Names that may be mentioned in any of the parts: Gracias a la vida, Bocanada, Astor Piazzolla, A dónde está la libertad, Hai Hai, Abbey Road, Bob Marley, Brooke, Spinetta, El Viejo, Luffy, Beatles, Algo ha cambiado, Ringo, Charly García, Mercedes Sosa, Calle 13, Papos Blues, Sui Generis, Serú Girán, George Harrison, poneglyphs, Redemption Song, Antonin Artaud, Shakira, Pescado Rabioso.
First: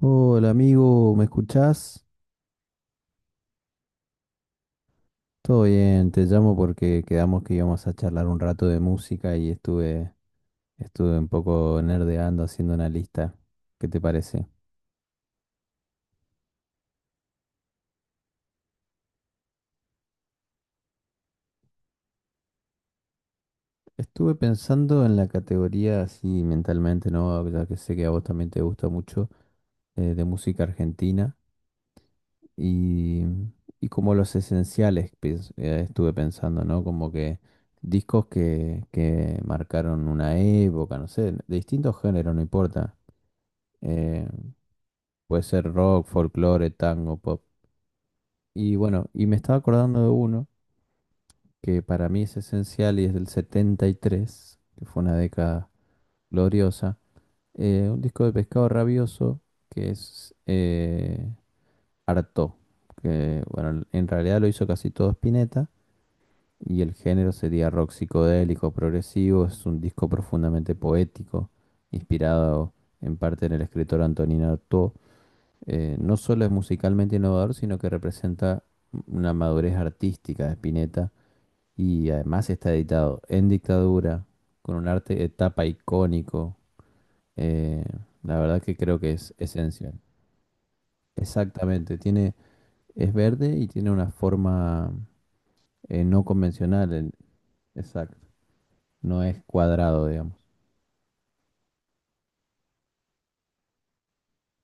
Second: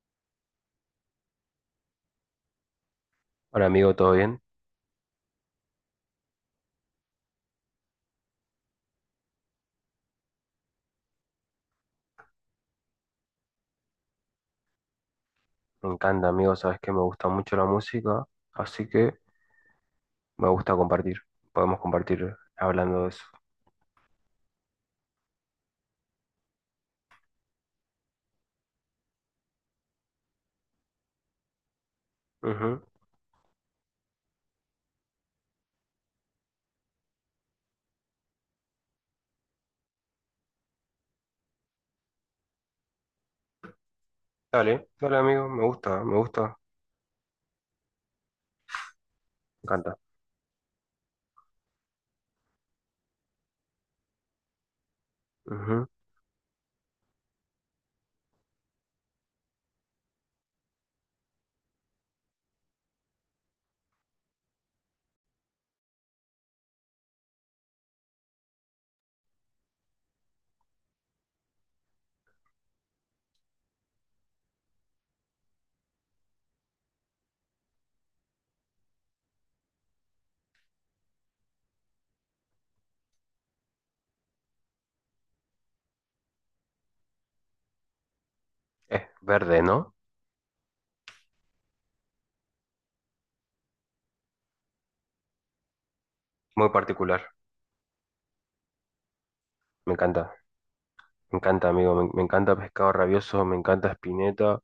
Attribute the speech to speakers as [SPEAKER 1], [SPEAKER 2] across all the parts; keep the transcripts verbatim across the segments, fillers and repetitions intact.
[SPEAKER 1] Hola amigo, ¿me escuchás?
[SPEAKER 2] Hola amigo, ¿todo bien?
[SPEAKER 1] Todo bien, te llamo porque quedamos que íbamos a charlar un rato de música y estuve, estuve un poco nerdeando haciendo una lista. ¿Qué te parece?
[SPEAKER 2] Me encanta amigo, sabes que me gusta mucho la música, así que me gusta compartir. Podemos compartir hablando de eso.
[SPEAKER 1] Estuve pensando en la categoría así mentalmente, ¿no? Ya que sé que a vos también te gusta mucho eh, de música argentina
[SPEAKER 2] Ujú.
[SPEAKER 1] y, y como los esenciales pens- eh, estuve pensando, ¿no? Como que discos que, que marcaron una época, no sé, de distintos géneros, no importa. Eh,
[SPEAKER 2] Dale, dale
[SPEAKER 1] puede
[SPEAKER 2] amigo, me
[SPEAKER 1] ser
[SPEAKER 2] gusta,
[SPEAKER 1] rock,
[SPEAKER 2] me gusta,
[SPEAKER 1] folclore, tango, pop. Y bueno, y me estaba
[SPEAKER 2] me encanta.
[SPEAKER 1] acordando de uno que para mí es esencial y es del setenta y tres que fue una década
[SPEAKER 2] Ujú.
[SPEAKER 1] gloriosa. eh, un disco de Pescado Rabioso que es eh, Artaud, que bueno, en realidad lo hizo casi todo Spinetta y el género sería rock psicodélico progresivo. Es un disco profundamente poético, inspirado en parte en el escritor Antonin Artaud eh, No solo es musicalmente innovador, sino que representa una madurez artística de Spinetta y además está editado en dictadura, con un arte de tapa icónico. eh, la verdad que creo
[SPEAKER 2] Es
[SPEAKER 1] que es
[SPEAKER 2] verde,
[SPEAKER 1] esencial.
[SPEAKER 2] ¿no?
[SPEAKER 1] Exactamente, tiene, es verde y tiene una forma eh, no
[SPEAKER 2] Muy
[SPEAKER 1] convencional, el-
[SPEAKER 2] particular,
[SPEAKER 1] exacto, no es
[SPEAKER 2] me
[SPEAKER 1] cuadrado, digamos.
[SPEAKER 2] encanta, me encanta amigo, me, me encanta Pescado Rabioso, me encanta Spinetta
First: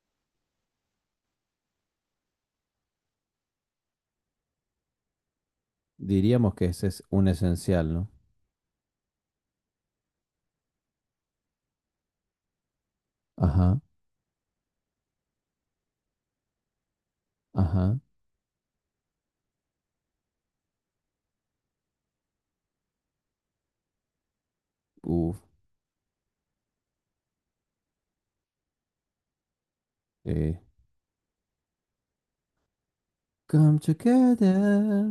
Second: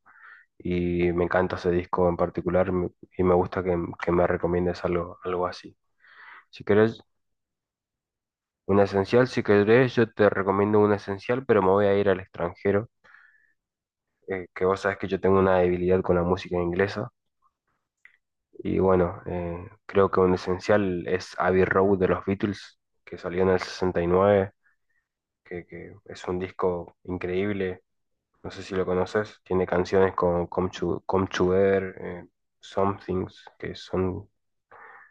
[SPEAKER 2] y me encanta ese disco en particular me- y me gusta que, que me recomiendes algo, algo así.
[SPEAKER 1] Diríamos
[SPEAKER 2] Si
[SPEAKER 1] que ese
[SPEAKER 2] querés
[SPEAKER 1] es un esencial, ¿no?
[SPEAKER 2] un esencial, si querés yo te recomiendo un esencial, pero me voy a ir al extranjero
[SPEAKER 1] Ajá,
[SPEAKER 2] eh, que vos sabés que yo tengo una debilidad con la música inglesa.
[SPEAKER 1] ajá,
[SPEAKER 2] Y bueno, eh, creo que un esencial es Abbey Road de los Beatles, que salió en el sesenta y nueve,
[SPEAKER 1] uff.
[SPEAKER 2] que, que es un disco increíble. No sé si lo conoces. Tiene canciones como Come to, Come to eh, Some Things, que
[SPEAKER 1] Come
[SPEAKER 2] son
[SPEAKER 1] together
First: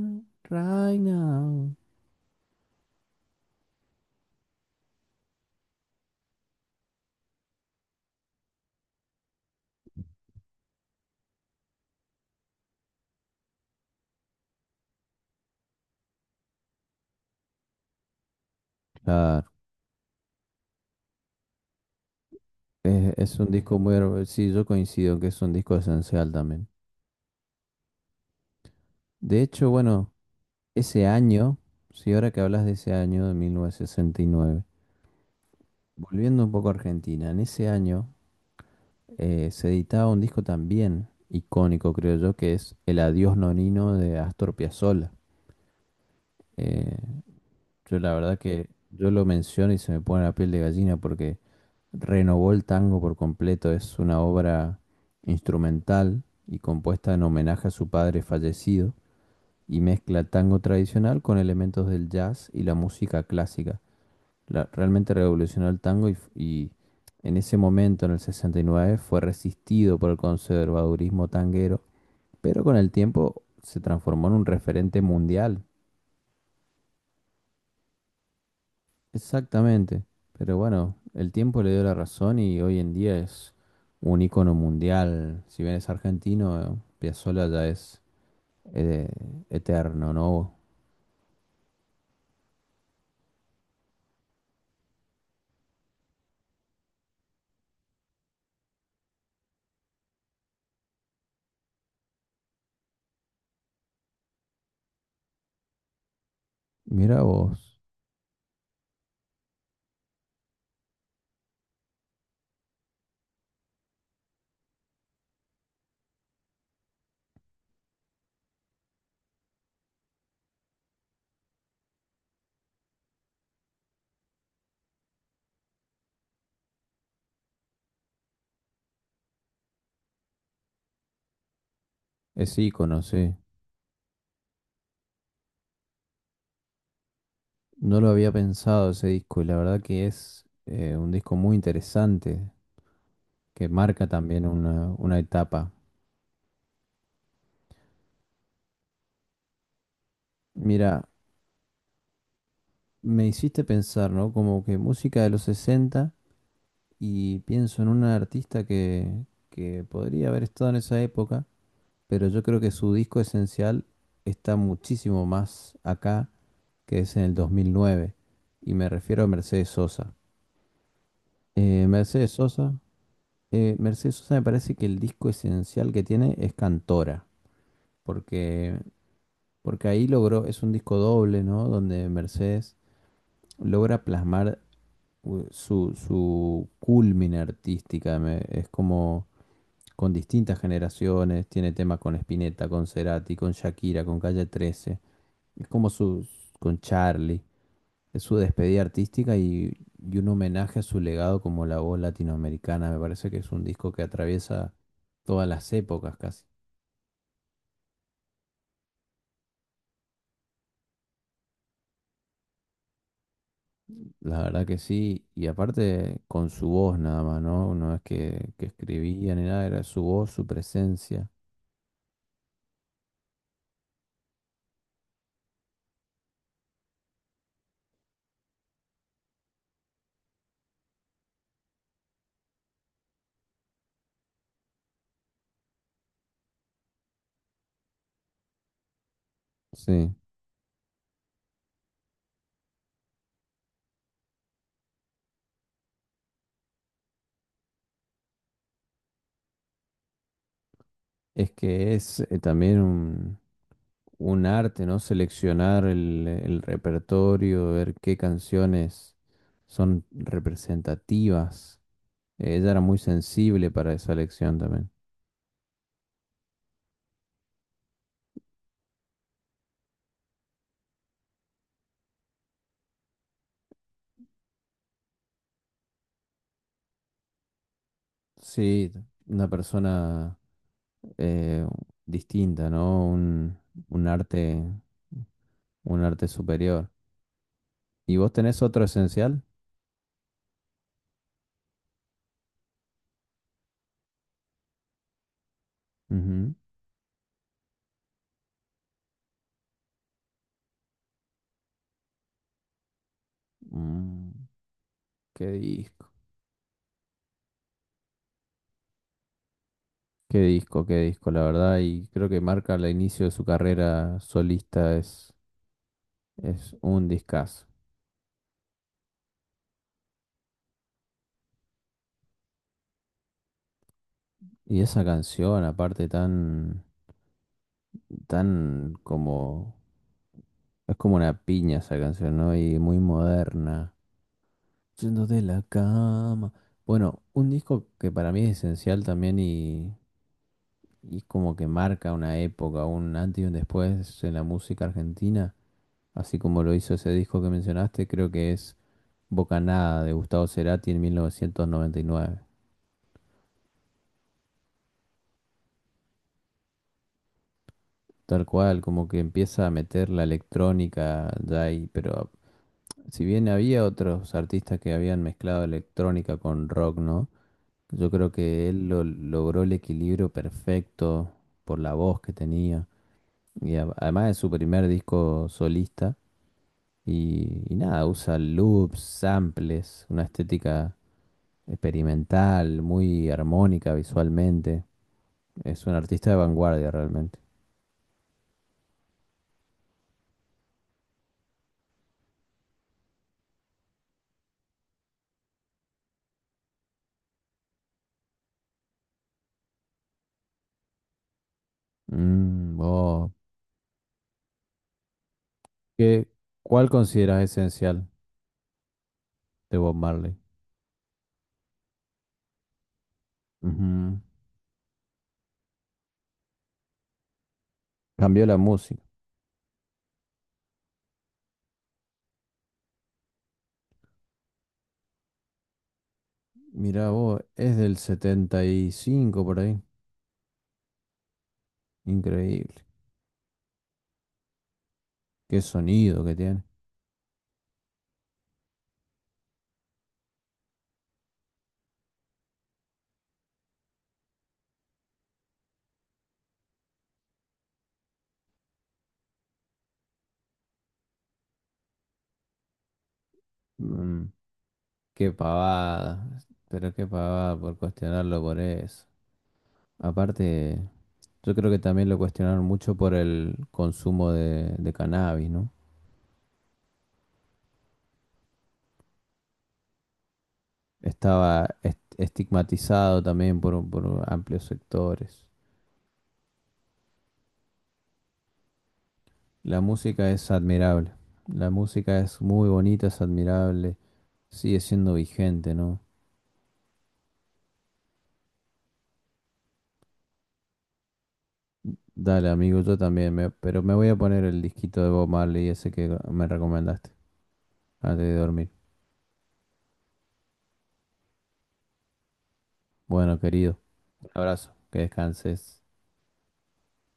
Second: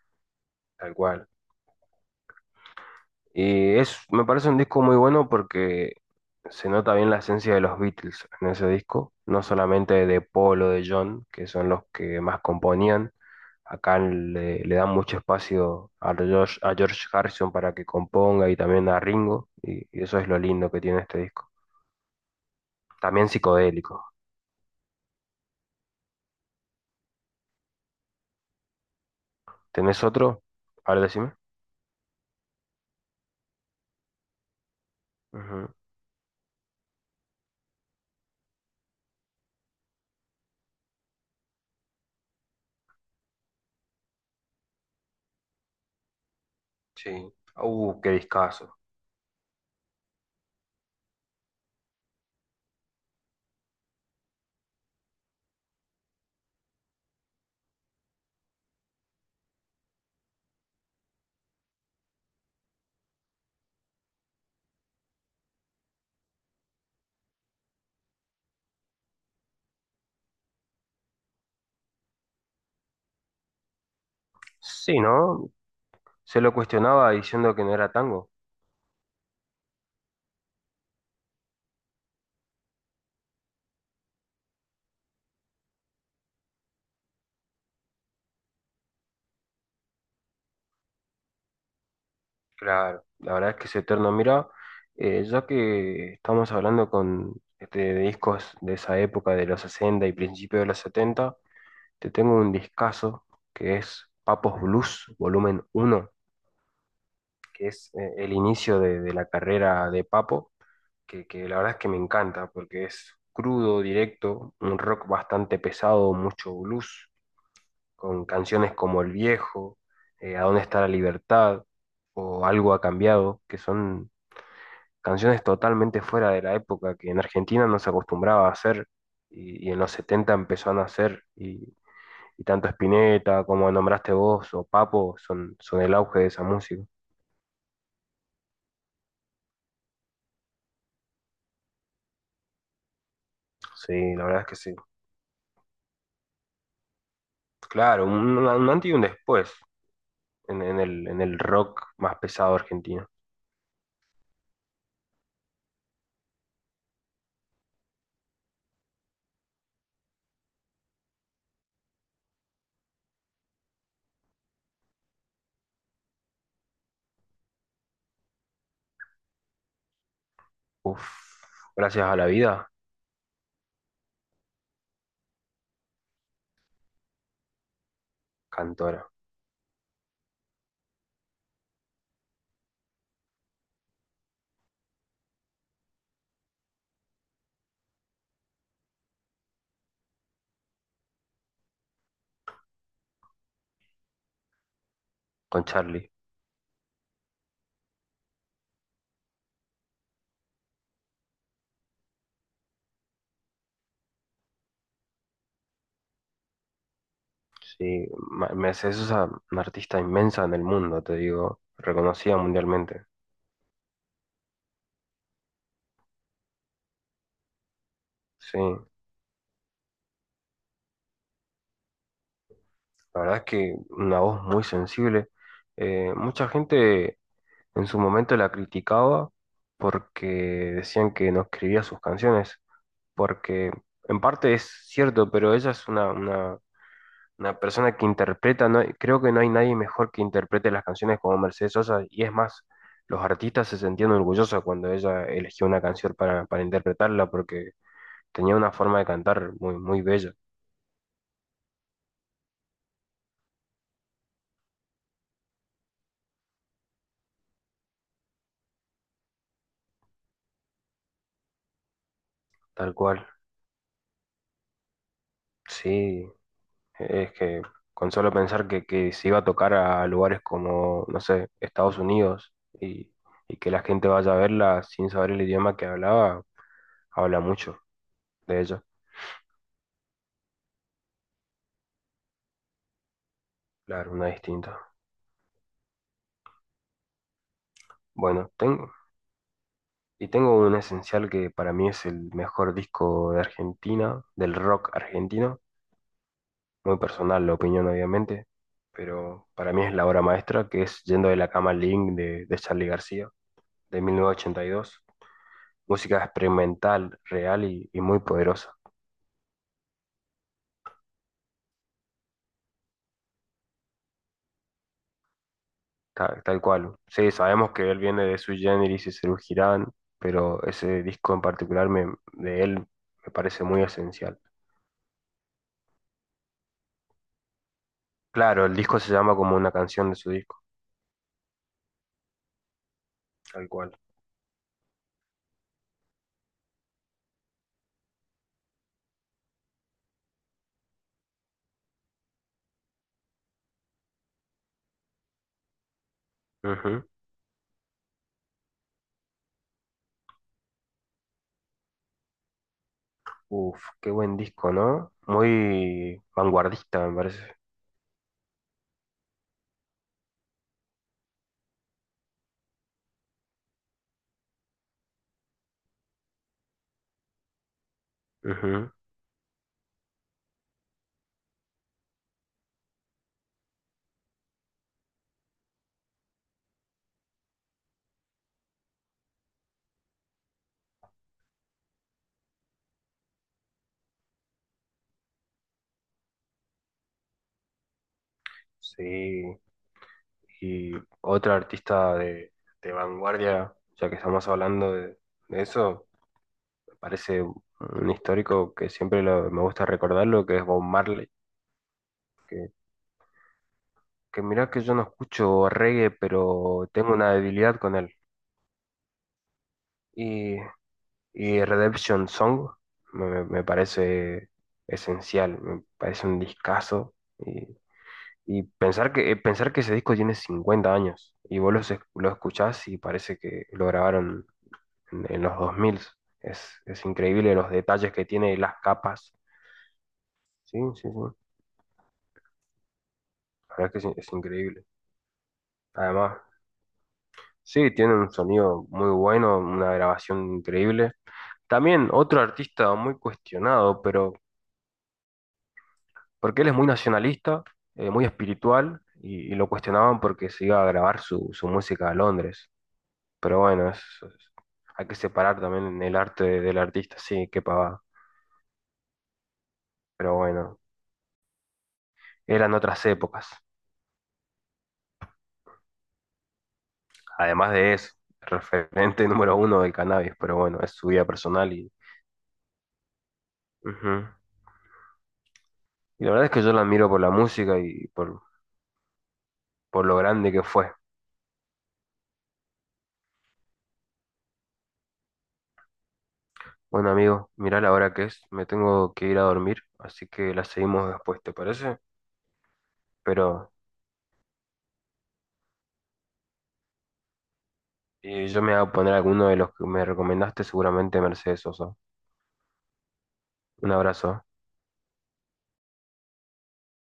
[SPEAKER 2] tal
[SPEAKER 1] right
[SPEAKER 2] cual.
[SPEAKER 1] now.
[SPEAKER 2] Y es, me parece un disco muy bueno porque se nota bien la esencia de los Beatles en ese disco, no solamente de Paul o de John, que son los que más componían. Acá le, le dan mucho espacio a George, a George Harrison para que componga y también a
[SPEAKER 1] Claro,
[SPEAKER 2] Ringo, y, y eso es lo lindo que tiene este disco.
[SPEAKER 1] es,
[SPEAKER 2] También
[SPEAKER 1] es un disco muy
[SPEAKER 2] psicodélico.
[SPEAKER 1] hermoso. Sí, yo coincido que es un disco esencial también. De hecho,
[SPEAKER 2] ¿Tenés
[SPEAKER 1] bueno,
[SPEAKER 2] otro? A ver,
[SPEAKER 1] ese
[SPEAKER 2] decime.
[SPEAKER 1] año, si ahora que hablas de ese año de mil novecientos sesenta y nueve,
[SPEAKER 2] Ujú.
[SPEAKER 1] volviendo un poco a Argentina, en ese año eh, se editaba un disco también icónico, creo yo, que es El Adiós Nonino de Astor Piazzolla. Eh,
[SPEAKER 2] Sí.
[SPEAKER 1] Yo
[SPEAKER 2] Uh, qué
[SPEAKER 1] la verdad que
[SPEAKER 2] discazo.
[SPEAKER 1] yo lo menciono y se me pone la piel de gallina porque renovó el tango por completo. Es una obra instrumental y compuesta en homenaje a su padre fallecido y mezcla el tango tradicional con elementos del jazz y la música clásica. La- realmente revolucionó el tango y, f- y en ese momento, en el sesenta y nueve, fue resistido por el conservadurismo tanguero, pero con el tiempo se transformó en un
[SPEAKER 2] Sí,
[SPEAKER 1] referente
[SPEAKER 2] ¿no?
[SPEAKER 1] mundial.
[SPEAKER 2] Se lo cuestionaba diciendo que no era tango.
[SPEAKER 1] Exactamente, pero bueno, el tiempo le dio la razón y hoy en día es un ícono mundial. Si bien es argentino, eh, Piazzolla ya es eh, eterno, ¿no?
[SPEAKER 2] Claro, la verdad es que es eterno. Mira, eh, ya que estamos hablando con este, de discos de esa época, de los sesenta y principios de los setenta te tengo un discazo que es Papos Blues, volumen uno,
[SPEAKER 1] Mira
[SPEAKER 2] que
[SPEAKER 1] vos,
[SPEAKER 2] es eh, el inicio de, de la carrera de Papo, que, que la verdad es que me encanta porque es crudo, directo, un rock bastante pesado, mucho blues, con canciones como El Viejo, eh, A dónde está la libertad o Algo ha cambiado, que son canciones totalmente fuera de la época que en Argentina no se acostumbraba a hacer y, y en los setenta empezó a nacer y y
[SPEAKER 1] es
[SPEAKER 2] tanto
[SPEAKER 1] ícono, sí.
[SPEAKER 2] Spinetta como nombraste vos o Papo son, son el auge de esa música.
[SPEAKER 1] No lo había pensado ese disco y la verdad que es eh, un disco muy interesante que marca
[SPEAKER 2] Sí, la verdad
[SPEAKER 1] también
[SPEAKER 2] es que sí.
[SPEAKER 1] una, una etapa.
[SPEAKER 2] Claro, un, un antes y un después en, en el,
[SPEAKER 1] Mira,
[SPEAKER 2] en el rock más pesado argentino.
[SPEAKER 1] me hiciste pensar, ¿no? Como que música de los sesenta y pienso en una artista que, que podría haber estado en esa época pero yo creo que su disco esencial está muchísimo más acá que es en el dos mil nueve, y me refiero a Mercedes Sosa.
[SPEAKER 2] Uf,
[SPEAKER 1] Eh,
[SPEAKER 2] gracias a la
[SPEAKER 1] Mercedes
[SPEAKER 2] vida.
[SPEAKER 1] Sosa, eh, Mercedes Sosa me parece que el disco esencial que tiene es Cantora, porque,
[SPEAKER 2] Cantora,
[SPEAKER 1] porque ahí logró, es un disco doble, ¿no? Donde Mercedes logra plasmar u- su, su culmina artística, me- es como con distintas generaciones, tiene temas con Spinetta, con Cerati, con Shakira, con Calle trece.
[SPEAKER 2] con
[SPEAKER 1] Es como
[SPEAKER 2] Charlie.
[SPEAKER 1] sus, con Charlie. Es su despedida artística y, y un homenaje a su legado como la voz latinoamericana. Me parece que es un disco que atraviesa todas las épocas casi.
[SPEAKER 2] Sí, Ma- Mercedes Sosa, una artista inmensa en el mundo, te digo, reconocida mundialmente.
[SPEAKER 1] La verdad que sí. Y aparte con su voz nada más, ¿no? No es que,
[SPEAKER 2] Sí,
[SPEAKER 1] que
[SPEAKER 2] la
[SPEAKER 1] escribía ni nada, era su voz, su presencia.
[SPEAKER 2] verdad es que una voz muy sensible. Eh, mucha gente en su momento la criticaba porque decían que no escribía sus canciones, porque en parte es cierto, pero ella es una, una, una persona que interpreta, no, hay- creo que no hay nadie mejor
[SPEAKER 1] Sí.
[SPEAKER 2] que interprete las canciones como Mercedes Sosa, y es más, los artistas se sentían orgullosos cuando ella eligió una canción para, para interpretarla, porque tenía una forma de cantar muy, muy bella,
[SPEAKER 1] Es que es eh, también un, un arte, ¿no? Seleccionar el, el repertorio, ver qué canciones son representativas Eh, Ella era
[SPEAKER 2] tal
[SPEAKER 1] muy
[SPEAKER 2] cual.
[SPEAKER 1] sensible para esa elección también.
[SPEAKER 2] Sí. Es que con solo pensar que, que se iba a tocar a lugares como, no sé, Estados Unidos y, y que la gente vaya a verla sin saber el idioma que hablaba, habla mucho de ella.
[SPEAKER 1] Sí, una persona eh, distinta, ¿no? Un, un
[SPEAKER 2] Claro, una
[SPEAKER 1] arte,
[SPEAKER 2] distinta.
[SPEAKER 1] un arte superior. ¿Y vos
[SPEAKER 2] Bueno,
[SPEAKER 1] tenés otro
[SPEAKER 2] tengo,
[SPEAKER 1] esencial?
[SPEAKER 2] y tengo un esencial que para mí es el mejor disco de Argentina, del rock argentino.
[SPEAKER 1] Ujú.
[SPEAKER 2] Muy personal la opinión, obviamente, pero para mí es la obra maestra que es Yendo de la cama al living de, de Charly García, de
[SPEAKER 1] Mm,
[SPEAKER 2] mil novecientos ochenta y dos.
[SPEAKER 1] qué disco,
[SPEAKER 2] Música experimental, real y, y muy poderosa,
[SPEAKER 1] qué disco, qué disco, la verdad. Y creo que marca el inicio de su carrera solista, es,
[SPEAKER 2] tal, tal
[SPEAKER 1] es
[SPEAKER 2] cual.
[SPEAKER 1] un
[SPEAKER 2] Sí,
[SPEAKER 1] discazo.
[SPEAKER 2] sabemos que él viene de Sui Generis y Serú Girán, pero ese disco en particular me- de él me parece muy esencial.
[SPEAKER 1] Y esa canción, aparte, tan, tan
[SPEAKER 2] Claro, el disco se llama
[SPEAKER 1] como.
[SPEAKER 2] como una canción de su disco,
[SPEAKER 1] Es como una piña esa canción, ¿no? Y muy
[SPEAKER 2] tal
[SPEAKER 1] moderna.
[SPEAKER 2] cual.
[SPEAKER 1] Yendo de la cama. Bueno, un disco que para mí es esencial también y, y como que marca una época, un antes y un después en la música argentina, así como lo hizo
[SPEAKER 2] Ujú.
[SPEAKER 1] ese disco que mencionaste, creo que es Bocanada de Gustavo Cerati en mil novecientos noventa y nueve.
[SPEAKER 2] Uf, qué buen disco, ¿no? Muy vanguardista, me parece.
[SPEAKER 1] Tal cual, como que empieza a meter la electrónica ya ahí, pero si bien había otros artistas que habían mezclado electrónica con rock, ¿no? Pues yo creo que él
[SPEAKER 2] Ujú.
[SPEAKER 1] lo- logró el equilibrio perfecto por la voz que tenía. Y a- además es su primer disco solista. Y, y nada, usa loops, samples, una estética experimental, muy armónica visualmente. Es un artista de vanguardia realmente.
[SPEAKER 2] Sí, y otra artista de, de vanguardia, ya que estamos hablando de, de eso, parece un histórico que siempre lo- me gusta recordarlo, que es Bob Marley, que,
[SPEAKER 1] Mm, vos,
[SPEAKER 2] que mirá que yo no escucho reggae,
[SPEAKER 1] ¿qué-
[SPEAKER 2] pero
[SPEAKER 1] cuál
[SPEAKER 2] tengo una
[SPEAKER 1] consideras
[SPEAKER 2] debilidad con
[SPEAKER 1] esencial
[SPEAKER 2] él.
[SPEAKER 1] de Bob Marley?
[SPEAKER 2] Y, y Redemption Song me, me me
[SPEAKER 1] Ujú.
[SPEAKER 2] parece esencial, me parece un discazo. Y,
[SPEAKER 1] Cambió la
[SPEAKER 2] y
[SPEAKER 1] música.
[SPEAKER 2] pensar que, eh, pensar que ese disco tiene cincuenta años y vos lo, lo escuchás y parece que lo grabaron en, en los dos mil. Es, es
[SPEAKER 1] Mirá vos,
[SPEAKER 2] increíble los
[SPEAKER 1] es del
[SPEAKER 2] detalles que tiene,
[SPEAKER 1] setenta
[SPEAKER 2] las
[SPEAKER 1] y
[SPEAKER 2] capas.
[SPEAKER 1] cinco por ahí.
[SPEAKER 2] Sí, sí, sí.
[SPEAKER 1] Increíble.
[SPEAKER 2] La verdad es que es, es increíble.
[SPEAKER 1] Qué sonido que
[SPEAKER 2] Además,
[SPEAKER 1] tiene.
[SPEAKER 2] sí, tiene un sonido muy bueno, una grabación increíble. También otro artista muy cuestionado, pero porque él es muy nacionalista, eh, muy espiritual, y, y lo cuestionaban porque se iba a grabar su, su música a Londres. Pero bueno, es-
[SPEAKER 1] Mm,
[SPEAKER 2] es- hay que
[SPEAKER 1] qué
[SPEAKER 2] separar también el
[SPEAKER 1] pavada.
[SPEAKER 2] arte de- del
[SPEAKER 1] Pero qué
[SPEAKER 2] artista, sí,
[SPEAKER 1] pavada
[SPEAKER 2] qué
[SPEAKER 1] por
[SPEAKER 2] pavada.
[SPEAKER 1] cuestionarlo por eso.
[SPEAKER 2] Pero bueno,
[SPEAKER 1] Aparte, yo creo que también lo cuestionaron
[SPEAKER 2] eran
[SPEAKER 1] mucho
[SPEAKER 2] otras
[SPEAKER 1] por
[SPEAKER 2] épocas.
[SPEAKER 1] el consumo de, de cannabis, ¿no?
[SPEAKER 2] Además de eso, referente número uno del cannabis, pero bueno, es su vida
[SPEAKER 1] Estaba
[SPEAKER 2] personal y...
[SPEAKER 1] est- estigmatizado también por, un- por
[SPEAKER 2] ujú.
[SPEAKER 1] amplios sectores.
[SPEAKER 2] Y la verdad es que yo la admiro por la música y por,
[SPEAKER 1] La
[SPEAKER 2] por lo
[SPEAKER 1] música es
[SPEAKER 2] grande que fue.
[SPEAKER 1] admirable. La música es muy bonita, es admirable. Sigue siendo vigente, ¿no?
[SPEAKER 2] Bueno, amigo, mirá la hora que es, me tengo que ir a dormir, así que la seguimos después, ¿te parece?
[SPEAKER 1] Dale, amigo, yo también,
[SPEAKER 2] Pero
[SPEAKER 1] me- pero me voy a poner el disquito de Bob Marley, ese que me recomendaste, antes de
[SPEAKER 2] eh, yo
[SPEAKER 1] dormir.
[SPEAKER 2] me voy a poner alguno de los que me recomendaste, seguramente Mercedes Sosa.
[SPEAKER 1] Bueno, querido,
[SPEAKER 2] Un
[SPEAKER 1] un
[SPEAKER 2] abrazo.
[SPEAKER 1] abrazo, que descanses.